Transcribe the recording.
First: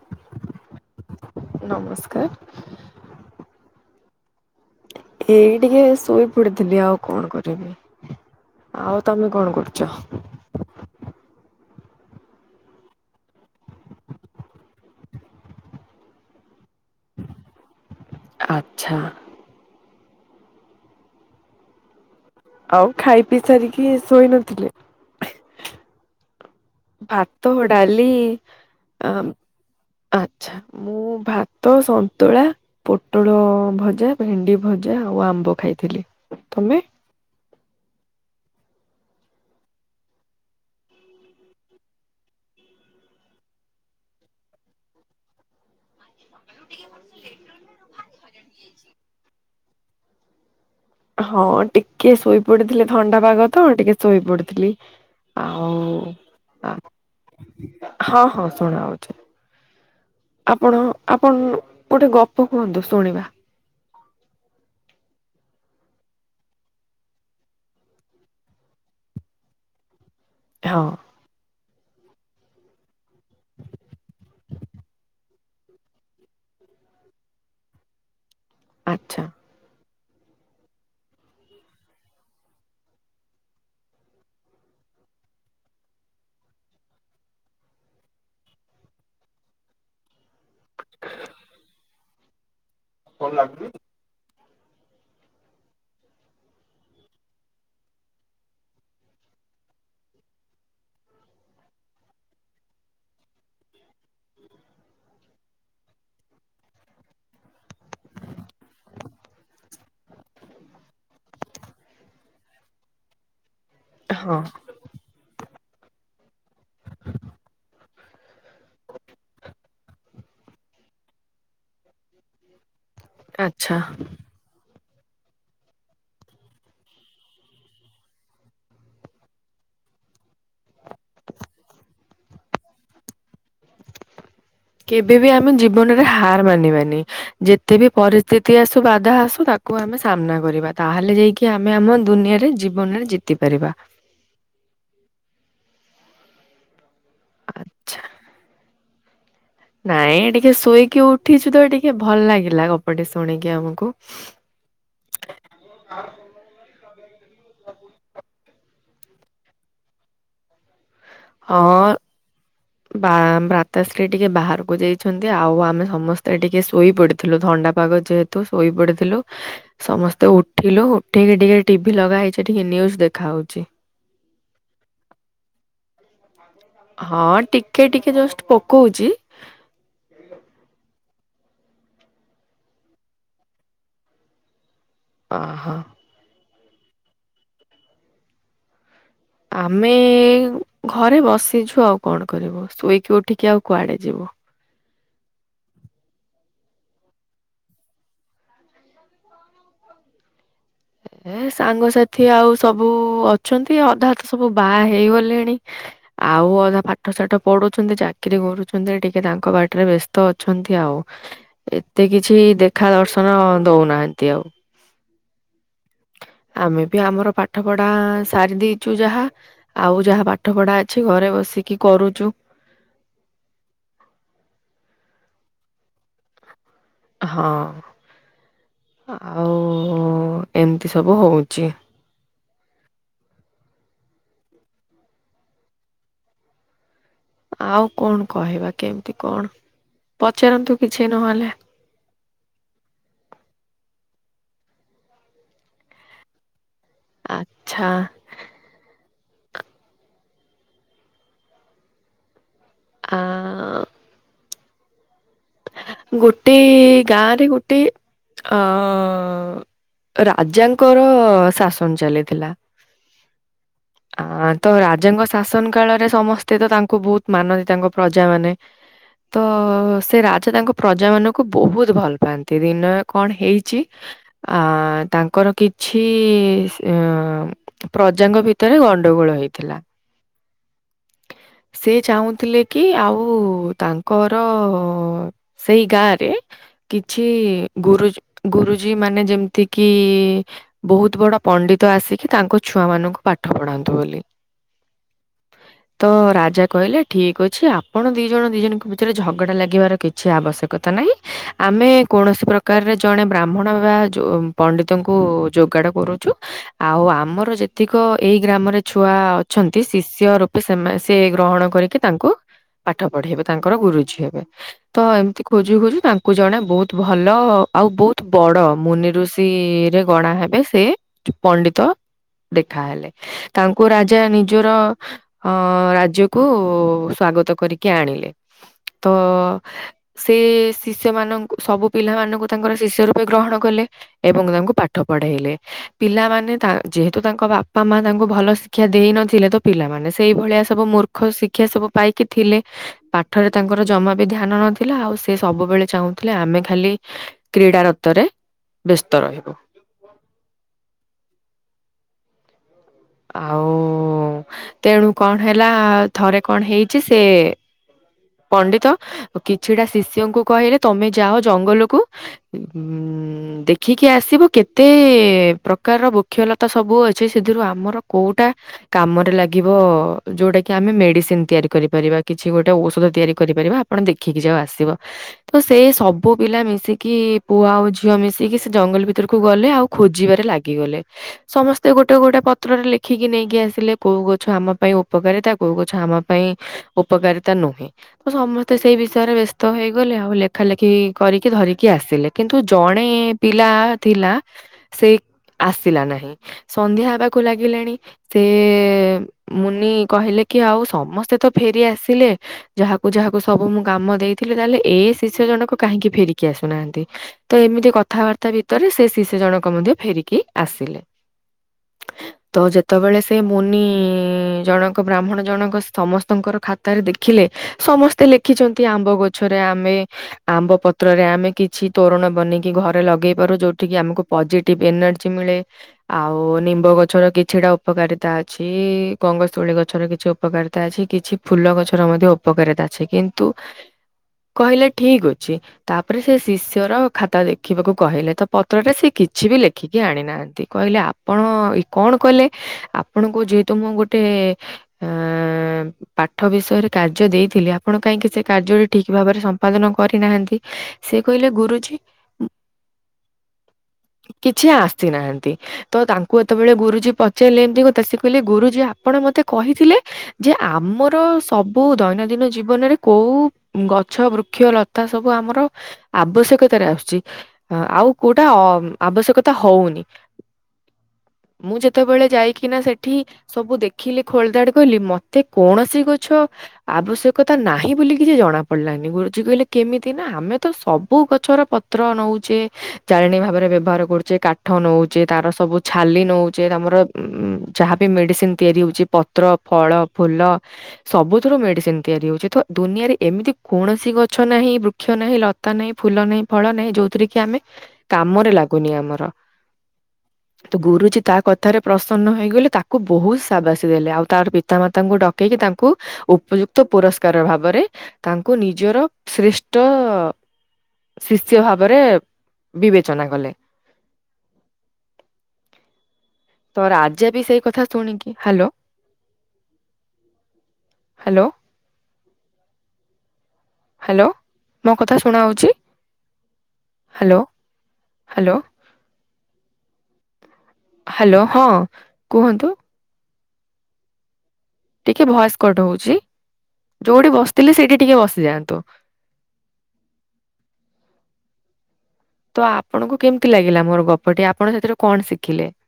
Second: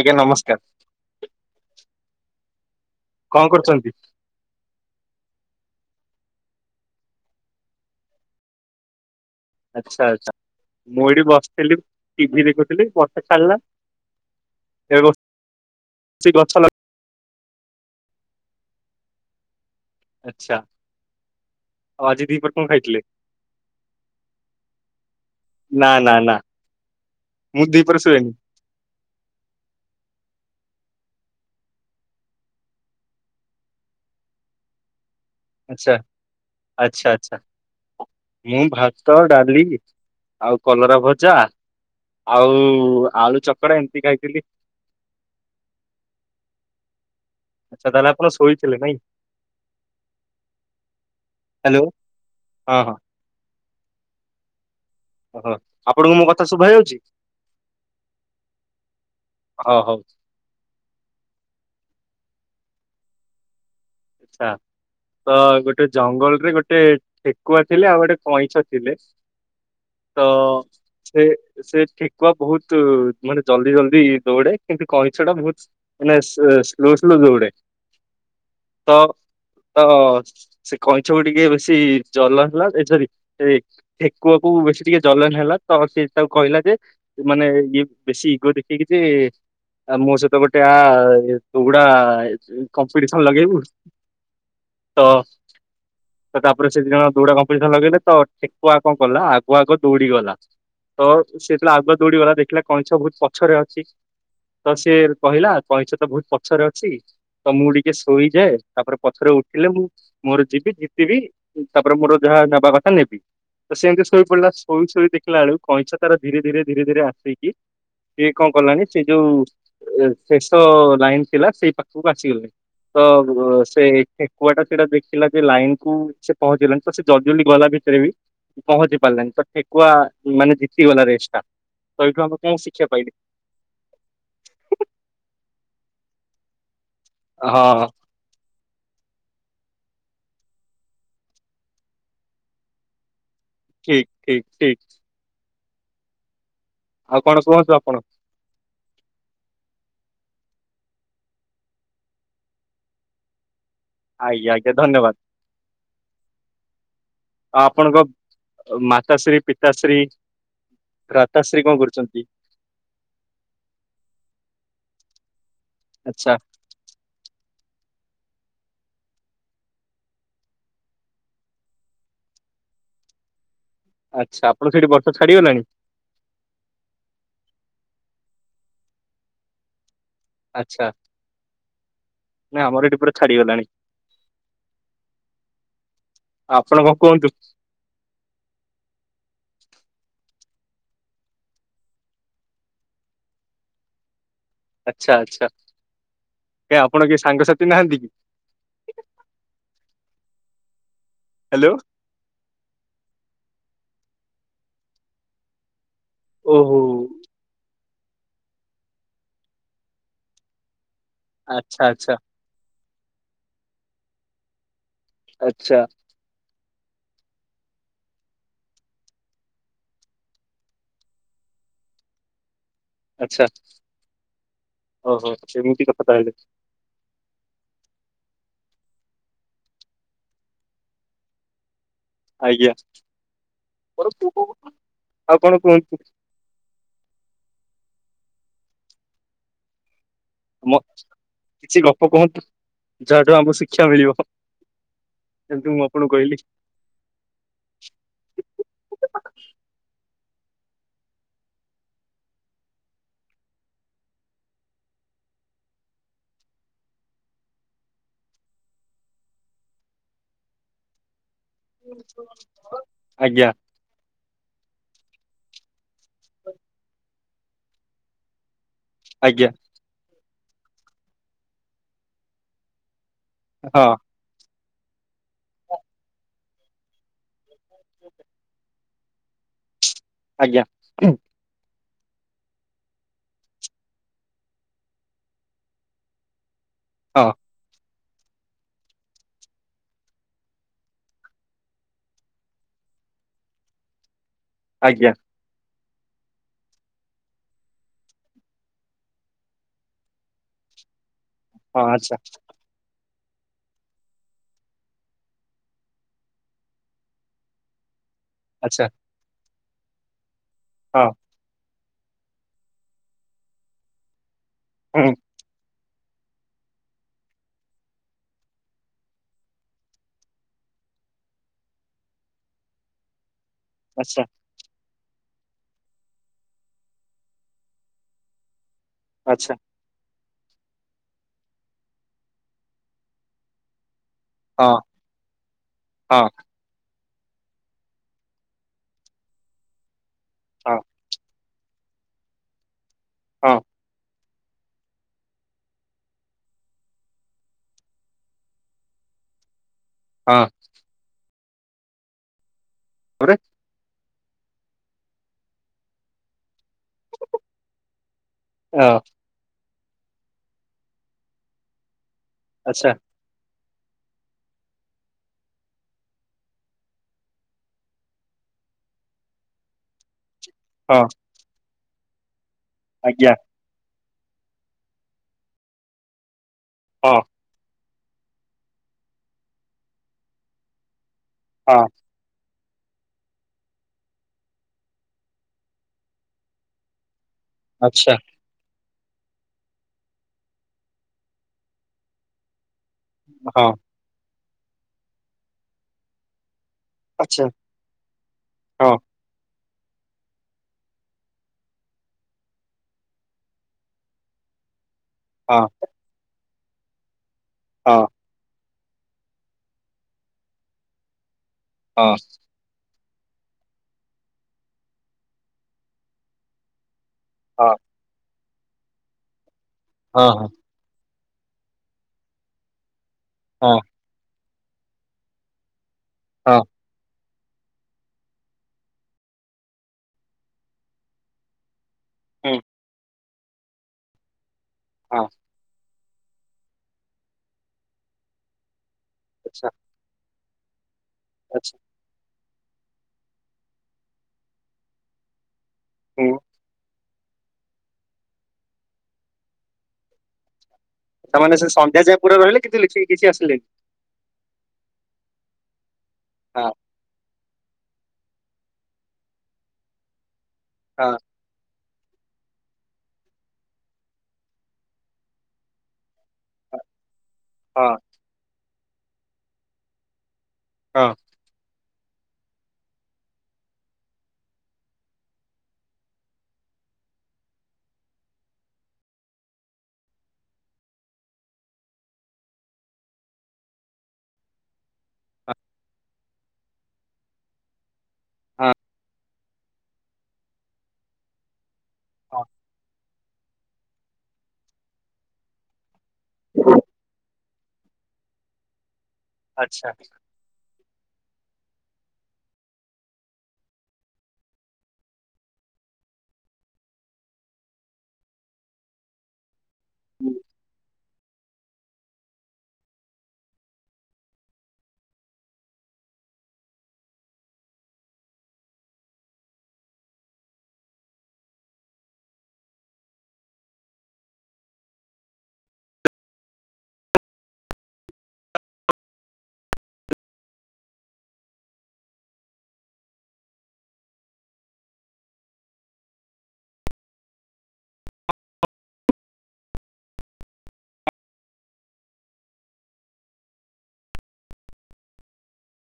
ଆଜ୍ଞା ନମସ୍କାର। କଣ ନମସ୍କାର। କରୁଛନ୍ତି? ଏଇ ଟିକେ ଶୋଇ ପଡିଥିଲି ଆଉ କଣ କରିବି ଆଉ ତମେ କଣ କରୁଛ? ଆଚ୍ଛା ଆଚ୍ଛା ମୁଁ ଏଇଠି ବସିଥିଲି ଟିଭି ଦେଖୁଥିଲି ବର୍ଷା ଛାଡ଼ିଲା। ଏଇ ବସି ଗଛ ଲ ଆଚ୍ଛା। ଆଚ୍ଛା। ଆଉ ଆଜି ଦିପହରେ କଣ ଆଉ ଖାଇଥିଲେ? ଖାଇ ପିଇ ସାରିକି ଶୋଇ ନଥିଲେ? ନା ନା ନା। ଭାତ ମୁଁ ଦିପହରେ ଡାଲି ଶୁଏନି ଆମ ଆଚ୍ଛା ମୁଁ ଭାତ ସନ୍ତୁଳା ପୋଟଳ ଭଜା ଭେଣ୍ଡି ଭଜା ଆଉ ଆମ୍ବ ଆଚ୍ଛା ଖାଇଥିଲି ତମେ? ଆଚ୍ଛା ଆଚ୍ଛା ମୁଁ ଭାତ ଡାଲି ଆଉ କଲରା ଭଜା। ଆଉ ଆଳୁ ଚକଡ଼ା ଏମିତି ଖାଇଥିଲି। ମାରିବ। ଆଚ୍ଛା ତାହେଲେ ଆପଣ ଶୋଇଥିଲେ ନାଇଁ ହଁ ହ୍ୟାଲୋ ଟିକେ ହଁ ଶୋଇପଡିଥିଲି ହଁ ଥଣ୍ଡା ପାଗ ତ ଟିକେ ଶୋଇପଡ଼ିଥିଲି। ଓହୋ ଆପଣଙ୍କୁ ମୋ କଥା ଶୁଭା ଯାଉଛି? ହଁ ହଁ ଶୁଣାହଉଛିି ହଁ ହଉ ଆପଣ ଆପଣ। ଗୋଟେ ଗପ କୁହନ୍ତୁ ଶୁଣିବା। ଆଚ୍ଛା। ତ ଗୋଟେ ଜଙ୍ଗଲରେ ଗୋଟେ ଠେକୁଆ ଥିଲେ ଆଉ ଗୋଟେ କଇଁଛ ଥିଲେ। ତ ହଁ ସେ ସେ ଠେକୁଆ ବହୁତୁ ମାନେ ଜଲଦି ଜଲ୍ଦି ଦୌଡେ କିନ୍ତୁ କଇଁଛ ଟା ବହୁତ ମାନେ ସ ଅ ସ୍ଲୋ ସ୍ଲୋ ଦୌଡେ। ତ। ଆଚ୍ଛା। ତ ସେ କଇଁଛକୁ ଟିକେ ବେଶୀ ଜଲନ ହେଲା ଏ ସରି ସେ ଠେକୁଆକୁ ବେ ସେ ଟିକେ ଜଲନ ହେଲା ତ ସେ ତାକୁ କହିଲା ଯେ ମାନେ ଇଏ ବେଶୀ ଇଗୋ ଦେଖେଇକି ଯେ। ଆଉ ମୋ ସହିତ ଗୋଟେ ଆ ତୁଗୁଡା ଇ କମ୍ପିଟିସନ ଲଗେଇବୁ। ତ। ତ ତାପରେ ସେ ଦି ଜଣ ଦୌଡା କମ୍ପିଟିସନ ଲଗେଇଲେ ତ ଠେକୁଆ କଣ କଲା ଆଗୁଆ ଆଗ ଦୌଡି ଗଲା। ତ ସେ ଯେତେବେଳେ ଆଗୁଆ ଦୌଡି ଗଲା ଦେଖିଲା କଇଁଛ ବହୁତ ପଛରେ ଅଛି। ତ ସେ କହିଲା କଇଁଛ ତ ବହୁତ ପଛରେ ଅଛି ତ ମୁଁ ଟିକେ ଶୋଇଯାଏ। ତାପରେ ପଛରେ ଉଠିଲେ ମୁଁ ମୋର ଯିବି ଜିତିବି ତାପରେ ମୋର ଯାହା ନେବା କଥା ନେବି। ତ ସେମିତି ଶୋଇ ହଁ ପଡିଲା ଶୋଇ ଶୋଇ ଦେଖିଲା ବେଳୁ। କଇଁଛ ତାର ଧୀରେ ଧୀରେ ଧୀରେ ଧୀରେ ଆସିକି ସିଏ କଣ କଲାଣି ସେ ଯୋଉ ଏ ଶେଷ ଲାଇନ ଥିଲା ସେଇ ପାଖକୁ ଆସିଗଲାଣି ତ ଅ ଆଚ୍ଛା ସେ ଠେକୁଆ ଟା ସେଟା ଦେଖ ଖିଲା ଯେ ଲାଇନ କୁ ସେ ପହଞ୍ଚିଗଲାଣିି ତ ସେ ଜଲଦି ଜଲଦି ଗଲା ଭିତରେ ବି ପହଞ୍ଚି ପାରିଲାନି ତ ଠେକୁଆ। ମାନେ ଜିତିଗଲା ରେଷ୍ ଟା ତ ଏଇଠୁ ଆମେ କଣ ଶିକ୍ଷା ପାଇଲେ? କେବେ ବି ଆମେ ଜୀବନରେ ହାର ମାନିବାନି। ଯେତେ ହଁ ବି ପରିସ୍ଥିତି ଆସୁ ବାଧା ଆସୁ ତା କୁ ଆମେ ସାମ୍ନା କରିବା ତାହେଲେ ଯାଇକି ଆମେ ଆମ ଦୁନିଆରେ ଜୀବନରେ ଜି ଠିକ ଠିକ ଠିକ। ଆଉ କଣ କୁହନ୍ତୁ ଆଚ୍ଛା ଆପଣ? ନାଇଁ ଟିକେ ଶୋଇକି ଉଠିଛି ତ ଟିକେ ଭଲ ଲାଗିଲା ଗପଟେ ଶୁଣିକି ଆମକୁ ଆଜ୍ଞା ଆଜ୍ଞା ଧନ୍ୟବାଦ। ଆଁ ଆପଣଙ୍କ ମାତାଶ୍ରୀ ପିତାଶ୍ରୀ ଭ୍ରାତାଶ୍ରୀ କଣ ହଁ କରୁଛନ୍ତି? ବା ଭ୍ରାତାଶ୍ରୀ ଟିକେ ବାହାରକୁ ଯାଇଛନ୍ତି ଆଉ ଆପ ଆମେ ଆଚ୍ଛା ସମସ୍ତେ ଟିକେ ଶୋଇ ପଡିଥିଲୁ ଥଣ୍ଡା ପାଗ ଯେହେତୁ ଶୋଇ ପଡିଥିଲୁ ସମସ୍ତେ ଉଠିଲୁ ଉଠିକି ଟିକେ ଟିଭି ଲଗା ହେଇଛି ଟିକେ ନ୍ୟୁଜ ଦେଖାହଉଛି। ଆଚ୍ଛା ଆପଣ ସେଇଠି ବର୍ଷା ଛାଡିଗଲାଣି? ହଁ ଟିକେ ଟିକେ ଜଷ୍ଟ ପକଉଛି ନାଁ ଆମର ଏଠି ପୁରା ଛାଡିଗଲାଣି। ହ ହ। ଆପଣ କଣ କୁହନ୍ତ? ଆମେ ଘରେ ବସିଛୁ ଆଉ କଣ କରିବୁ ଶୋଇକି ଉଠିକି ଆଉ କୁଆଡେ ଯିବୁ। ଆଛା ଆଚ୍ଛା ଆପଣଙ୍କ କେହି ସାଙ୍ଗସାଥି ନାହାନ୍ତି କି? ଏ ହ୍ୟାଲୋ। ସାଙ୍ଗସାଥି ଆଉ ସବୁ ଅ ଅଛନ୍ତି ଅଧା ତ ସବୁ ବାହା ହେଇଗଲେଣି ଆଉ ଓହୋ ଅଧା ପାଠ ସାଠ ପଢୁ ଛନ୍ତି ଚାକିରି କରୁଛନ୍ତି। ଟିକେ ତାଙ୍କ ବାଟରେ ବ୍ୟସ୍ତ ଅଛନ୍ତି ଆଉ। ଆଚ୍ଛା ଏତେ ଆଚ୍ଛା କିଛି ଦେଖା ଦର୍ଶନ ଦଉନାହାନ୍ତି ଆଉ। ଆଛା। ଆମେ ବି ଆମର ପାଠ ପଢା ସାରି ଦେଇଛୁ। ଯାହା ଆଉ ଯାହା ପାଠ ପଢା ଅଛି ଘରେ ବସିକି କରୁଛୁ। ଆଛା ଓହୋ ଏମିତି କଥା ତାହାଲେ। ହଁ। ଆଉ ଏମିତି ସବୁ ହଉଛି। ଆଜ୍ଞା। ଆଉ କଣ କୁହନ୍ତୁ? ଆଉ କଣ କହିବା କେମିତି କଣ? ପଚାରନ୍ତୁ ମ ନହେଲେ କିଛି ଗପ କୁହନ୍ତୁ ଯାହାଠୁ ଆମକୁ ଶିକ୍ଷା ମିଳିବ। ଯେମିତି ମୁଁ ଆପଣଙ୍କୁ କହିଲି। ଆଚ୍ଛା [inaudible] ଆ ଗୋଟେ ଗାଁ ରେ ଗୋଟେ ଅ ରାଜାଙ୍କର ଶାସନ ଚାଲିଥିଲା ଆଜ୍ଞା ଆ ତ ରାଜାଙ୍କ ଶାସନ କାଳରେ ସମସ୍ତେ ତ ତାଙ୍କୁ ବହୁତ ମାନନ୍ତି ତାଙ୍କ ପ୍ରଜା ମାନେ। ତ ଆଜ୍ଞା ସେ ରାଜା ତାଙ୍କ ପ୍ରଜା ମାନଙ୍କୁ ବହୁତ ଭଲ ପାଆନ୍ତି। ଦିନ କଣ ହେଇଛି ହଁ ଆ ତାଙ୍କର କିଛି ଅ ପ୍ରଜାଙ୍କ ଭିତରେ ଗଣ୍ଡଗୋଳ ହେଇଥିଲା। ଆଜ୍ଞା। ସେ ଚାହୁଁଥିଲେ କି ଆଉ ତାଙ୍କର ସେଇ ଗାଁରେ କିଛି ହଁ ଗୁରୁଜ ଗୁରୁଜୀ ମାନେ ଯେମିତି କିି ବହୁତ ବଡ ପଣ୍ଡିତ ଆସିକି ତାଙ୍କ ଛୁଆ ମାନଙ୍କୁ ପାଠ ପଢାନ୍ତୁ ବୋଲି ଆଜ୍ଞା। ତ ରାଜା କହିଲେ ଠିକ ଅଛି ଆପଣ ଦି ଜଣ ଦି ଜଣଙ୍କ ଭିତରେ ଝଗଡା ଲାଗିବାର କିଛି ଆବଶ୍ୟକତା ନାହିଁ। ହଁ ଆମେ ଆଚ୍ଛା କୌଣସି ପ୍ରକାରର ଜଣେ ବ୍ରାହ୍ମଣ ବା ଜୋ ପଣ୍ଡିତଙ୍କୁ ଯୋଗାଡ଼ କରୁଛୁ। ଆଉ ଆମର ଯେତିକ ଏଇ ଗ୍ରାମରେ ଆଚ୍ଛା ଛୁଆ ଅଛନ୍ତି। ଶିଷ୍ୟ ରୂପେ ସେମା ହଁ ସେ ଗ୍ରହଣ କରିକି ତାଙ୍କୁ ପାଠ ପଢେଇବେ ତାଙ୍କର ଗୁରୁଜୀ ହେବେ। ତ ହୁଁ ଏମିତି ଖୋଜୁ ଖୋଜୁ ତାଙ୍କୁ ଜଣେ ବହୁତ ଭଲ ଆଉ ବହୁତ ବଡ ମୁନି ଋଷି ରେ ଗଣା ହେବେ ସେ ପଣ୍ଡିତ ଦେଖାହେଲେ। ତାଙ୍କୁ ରାଜା ଆଚ୍ଛା ନିଜର ଅ ରାଜ୍ୟକୁ ସ୍ଵାଗତ କରିକି ଆଣିଲେ ।ତ ଆଚ୍ଛା ସେ ଶିଷ୍ୟ ମାନଙ୍କୁ ସବୁ ପିଲା ମାନଙ୍କୁ ତାଙ୍କର ଶିଷ୍ୟ ରୂପେ ଗ୍ରହଣ କଲେ। ଏବଂ ତାଙ୍କୁ ହଁ ପାଠ ପଢେଇଲେ। ହଁ ପିଲାମାନେ ତା ଯେହେତୁ ତାଙ୍କ ବାପା ମା ତାଙ୍କୁ ଭଲ ଶିକ୍ଷା ଦେଇ ନଥିଲେ ତ ପିଲାମାନେ ସେଇଭଳିଆ ହଁ ସବୁ ମୂର୍ଖ ସି ଶିକ୍ଷା ସବୁ ପାଇକି ଥିଲେ। ପାଠରେ ହଁ ତାଙ୍କର ଜମା ଧ୍ୟାନ ନଥିଲା ଆଉ ସେ ସବୁବେଳେ ଚାହୁଁଥିଲେ ଆମେ ଖାଲି କ୍ରୀଡା ରତରେ ବ୍ୟସ୍ତ ରହିବୁ। ହଁ। ତାପରେ ଆଉ ତେଣୁ କଣ ହେଲା ଥରେ କଣ ହେଇଛି ସେ ପଣ୍ଡିତ ହଁ କିଛିଟା ଶିଷ୍ୟଙ୍କୁ କହିଲେ ତମେ ଯାଅ ଜଙ୍ଗଲକୁ ଉଁ ଆଚ୍ଛା ଦେ ଦେଖିକି ଆସିବ କେତେ ପ୍ରକାରର ବୃକ୍ଷଲତା ସବୁ ଅଛି ସେଥିରୁ ଆମର କୋଉଟା କାମରେ ଲାଗିବ ଯୋଉଟା କି ଆମେ ହଁ ମେଡିସିନ ତିଆରି କରିପାରିବା କିଛି ଗୋଟେ ଔଷଧ ଆଜ୍ଞା ତିଆରି କରିପାରିବା। ଆପଣ ଦେଖିକି ଯାଓ ଆସିବ। ତ ସେଇ ସବୁ ପିଲା ମିଶିକି ହଁ ପୁଅ ଆଉ ଝି ଝିଅ ମିଶିକି ସେ ଜଙ୍ଗଲ ଭିତରକୁ ଗଲେ ଆଉ ଖୋଜିବାରେ ଲାଗିଗଲେ। ହଁ ସମସ୍ତେ ଗୋଟେ ଗୋଟେ ପ ପତ୍ରରେ ଲେଖିକି ନେଇକି ଆସିଲେ କୋଉ ଗଛ ଆମ ପାଇଁ ଉପକାରିତା କୋଉ ଗଛ ଆମ ପାଇଁ ଉପକାରିତା ନ ଆଚ୍ଛା ତ ସମସ୍ତେ ସେଇ ବିଷୟରେ ବ୍ୟସ୍ତ ହେଇଗଲେ ଆଉ ଲେଖା ଲେଖି କରିକି ଧରିକି ଆସିଲେ। କିନ୍ତୁ ଜଣେ ହଁ ପିଲା ଥିଲା ସେ ଆସିଲା ନାହିଁ। ସନ୍ଧ୍ୟା ହେବାକୁ ଆଚ୍ଛା ଲାଗିଲାଣି। ସେ ହଁ ମୁନି କହିଲେ କି ଆଉ ସମସ୍ତେ ତ ଫେରି ଆସିଲେ ଯାହାକୁ ଯାହାକୁ ସବୁ ମୁଁ କାମ ଦେଇଥିଲି ତାହେଲେ ଏ ଶିଷ୍ୟ ଜଣକ କାହିଁକି ଫେରିକି ଆସୁନାହାନ୍ତି। ତ ଏମିତି ହଁ ହଁ କଥାବାର୍ତ୍ତା ଭିତରେ ସେ ଶିଷ୍ୟ ଜଣକ ମଧ୍ୟ ଫେରିକି ଆସିଲେ। ହଁ। ସେତେବେଳେ ସେ ମୁନି ଜଣକ ବ୍ରାହ୍ମଣ ଜଣକ ସମସ୍ତଙ୍କର ଖାତାରେ ଦେଖି ହଁ ସମସ୍ତେ ଲେଖିଛନ୍ତି ଆମ୍ବ ଗଛରେ ଆମେ ହଁ ହଁ ଆମ୍ବ ପ ପତ୍ରରେ ଆମେ କିଛି ତୋରଣ ବନେଇକି ଘରେ ଲଗେଇ ପାରୁ ହଁ ଯୋଉଠିକି ଆମକୁ ପଜେ ଏନର୍ଜି ମିଳେ ଆଉ ହଁ ନିମ୍ବ ଗଛର ଗି ଛିଟା ଉପକାରିତା ଅଛି। ଗଙ୍ଗଶିଉଳି ଗଛର କିଛି ଉପକାରିତା ଅଛି। କିଛି ଫୁଲ ଗଛର ମ [unintelligible] ହୁଁ କିନ୍ତୁ କହିଲେ ହଁ ଠିକ ଅଛି। ତାପରେ ସେ ଶିଷ୍ୟର ଖାତା ଦେଖିବାକୁ କହିଲେ। ତ ପତ୍ରରେ ସେ କିଛି ବି ଆଚ୍ଛା ଲେଖିକି ଆଣିନାହାନ୍ତି। ସେ କହିଲେ ଆପଣ ଆଚ୍ଛା ଏଇ କଣ କଲେ? ଆପଣଙ୍କୁ ଯେହେତୁ ମୁଁ ଗୋଟେ ଅ ପାଠ ହୁଁ ବିଷୟରେ ଦେଇଥିଲେ ଆପଣ କାହିଁକି ସେ କାର୍ଯ୍ୟ ଠିକ ଭାବରେ ସମ୍ପାଦନ କରିନାହାନ୍ତି। ସେ କହିଲେ ତାମାନେ ସେ ଗୁରୁଜୀ ସନ୍ଧ୍ୟା ଯାଏ ପୁରା ରହିଲେ କିନ୍ତୁ ଲେଖିକି କିଛି ଆସିଲେ କିଛି ଆସିନାହାନ୍ତି। ତ ତାଙ୍କୁ ଏତେବେଳେ ହଁ ଗୁରୁଜୀ ପ ଚାରିଲେ ଏମତି କଥାସେ କହିଲେ ଗୁରୁଜୀ ଆପଣ ମତେ କହିଥିଲେ ଯେ ହଁ ଆମର ସବୁ କୋଉ ଦୈନନ୍ଦିନ ଜୀବନରେ କୋଉ ଗଛ ବୃକ୍ଷ ଲତା ସବୁ ଆମର ଆବଶ୍ୟକତାରେ ଆସୁଛି। ହଁ ଆଉ କୋଉଟା ଆବଶ୍ୟକତା ହଉନି। ହଁ। ମୁଁ ଯେତେବେଳେ ଯାଇକିନା ସେଠି ସବୁ ଦେଖିଲି ଖୋଳଧାଡ କଲି ମତେ କୌଣସି ଗଛ ଆବଶ୍ୟକତା ନାହିଁ ବୋଲି କିଛି ଜଣା ପଡିଲାନି। ଗୁରୁଜୀ କହିଲେ କେମିତି ନା ଆମେ ତ ସବୁ ଗଛ ପତ୍ର ନଉଚେ ଜାଳେଣି ଭାବରେ ବ୍ୟବହାର କରୁଚେ। କାଠ ନଉଚେ ତାର ସବୁ ଛାଲି ନଉ ଯେ ଆମର ଉଁ। [unintelligible] ମେଡିସିନ ହଁ ତିଆରି ହଉଛି ପତ୍ର ଫଳ ଫୁଲ ସବୁଥିରୁ ମେଡିସିନ। ତିଆରି ହଁ ହଉଛି। ତ ଦୁନିଆରେ ଏମିତି କୌଣସି ଗଛ ନାହିଁ ବୃକ୍ଷ ନାହିଁ ଲତା ନାହିଁ ଫୁଲ ନାହିଁ ଫଳ ନାହିଁ ଯୋଉଥିରେ କି ଆମେ କାମରେ ଲାଗୁନି ଆମର। ଆଚ୍ଛା। ତୋ ଗୁରୁୁ କିଛି ତା କଥାରେ ପ୍ରସନ୍ନ ହୋଇଗଲେ ତାକୁ ବହୁତ ସାବାସୀ ଦେଲେ। ଆଉ ତାର ପିତାମାତାଙ୍କୁ ଡକେଇକି ତା ତାକୁ ଉପଯୁକ୍ତ ପୁରସ୍କାର ଭାବରେ ତାଙ୍କୁ ନିଜର ଶ୍ରେଷ୍ଠ ହୁଁ। ଶିସ୍ୟ ଭାବରେ ବିବେଚନା କଲେ ତ ରାଜା ବି ସେଇ କଥା ଶୁଣିକି ହାଲୋ ହାଲୋ ହାଲୋ ମୋ କଥା ଶୁଣା ଯାଉଛି। ହ୍ୟାଲୋ ହ୍ୟାଲୋ ହ୍ୟାଲୋ ହଁ କୁହନ୍ତୁ। ଟିକେ ଭଏସ କଟ ହଉଛି। ଯୋଉଠି ବସିଥିଲି ସେଇଠି ଟିକେ ବସିଯାଆନ୍ତୁ। ତ ଆପଣଙ୍କୁ କେମତି ଲାଗିଲା ମୋର ଗପଟି ଆପଣ ସେଥିରୁ କଣ ଶିଖିଲେ? [inaudible]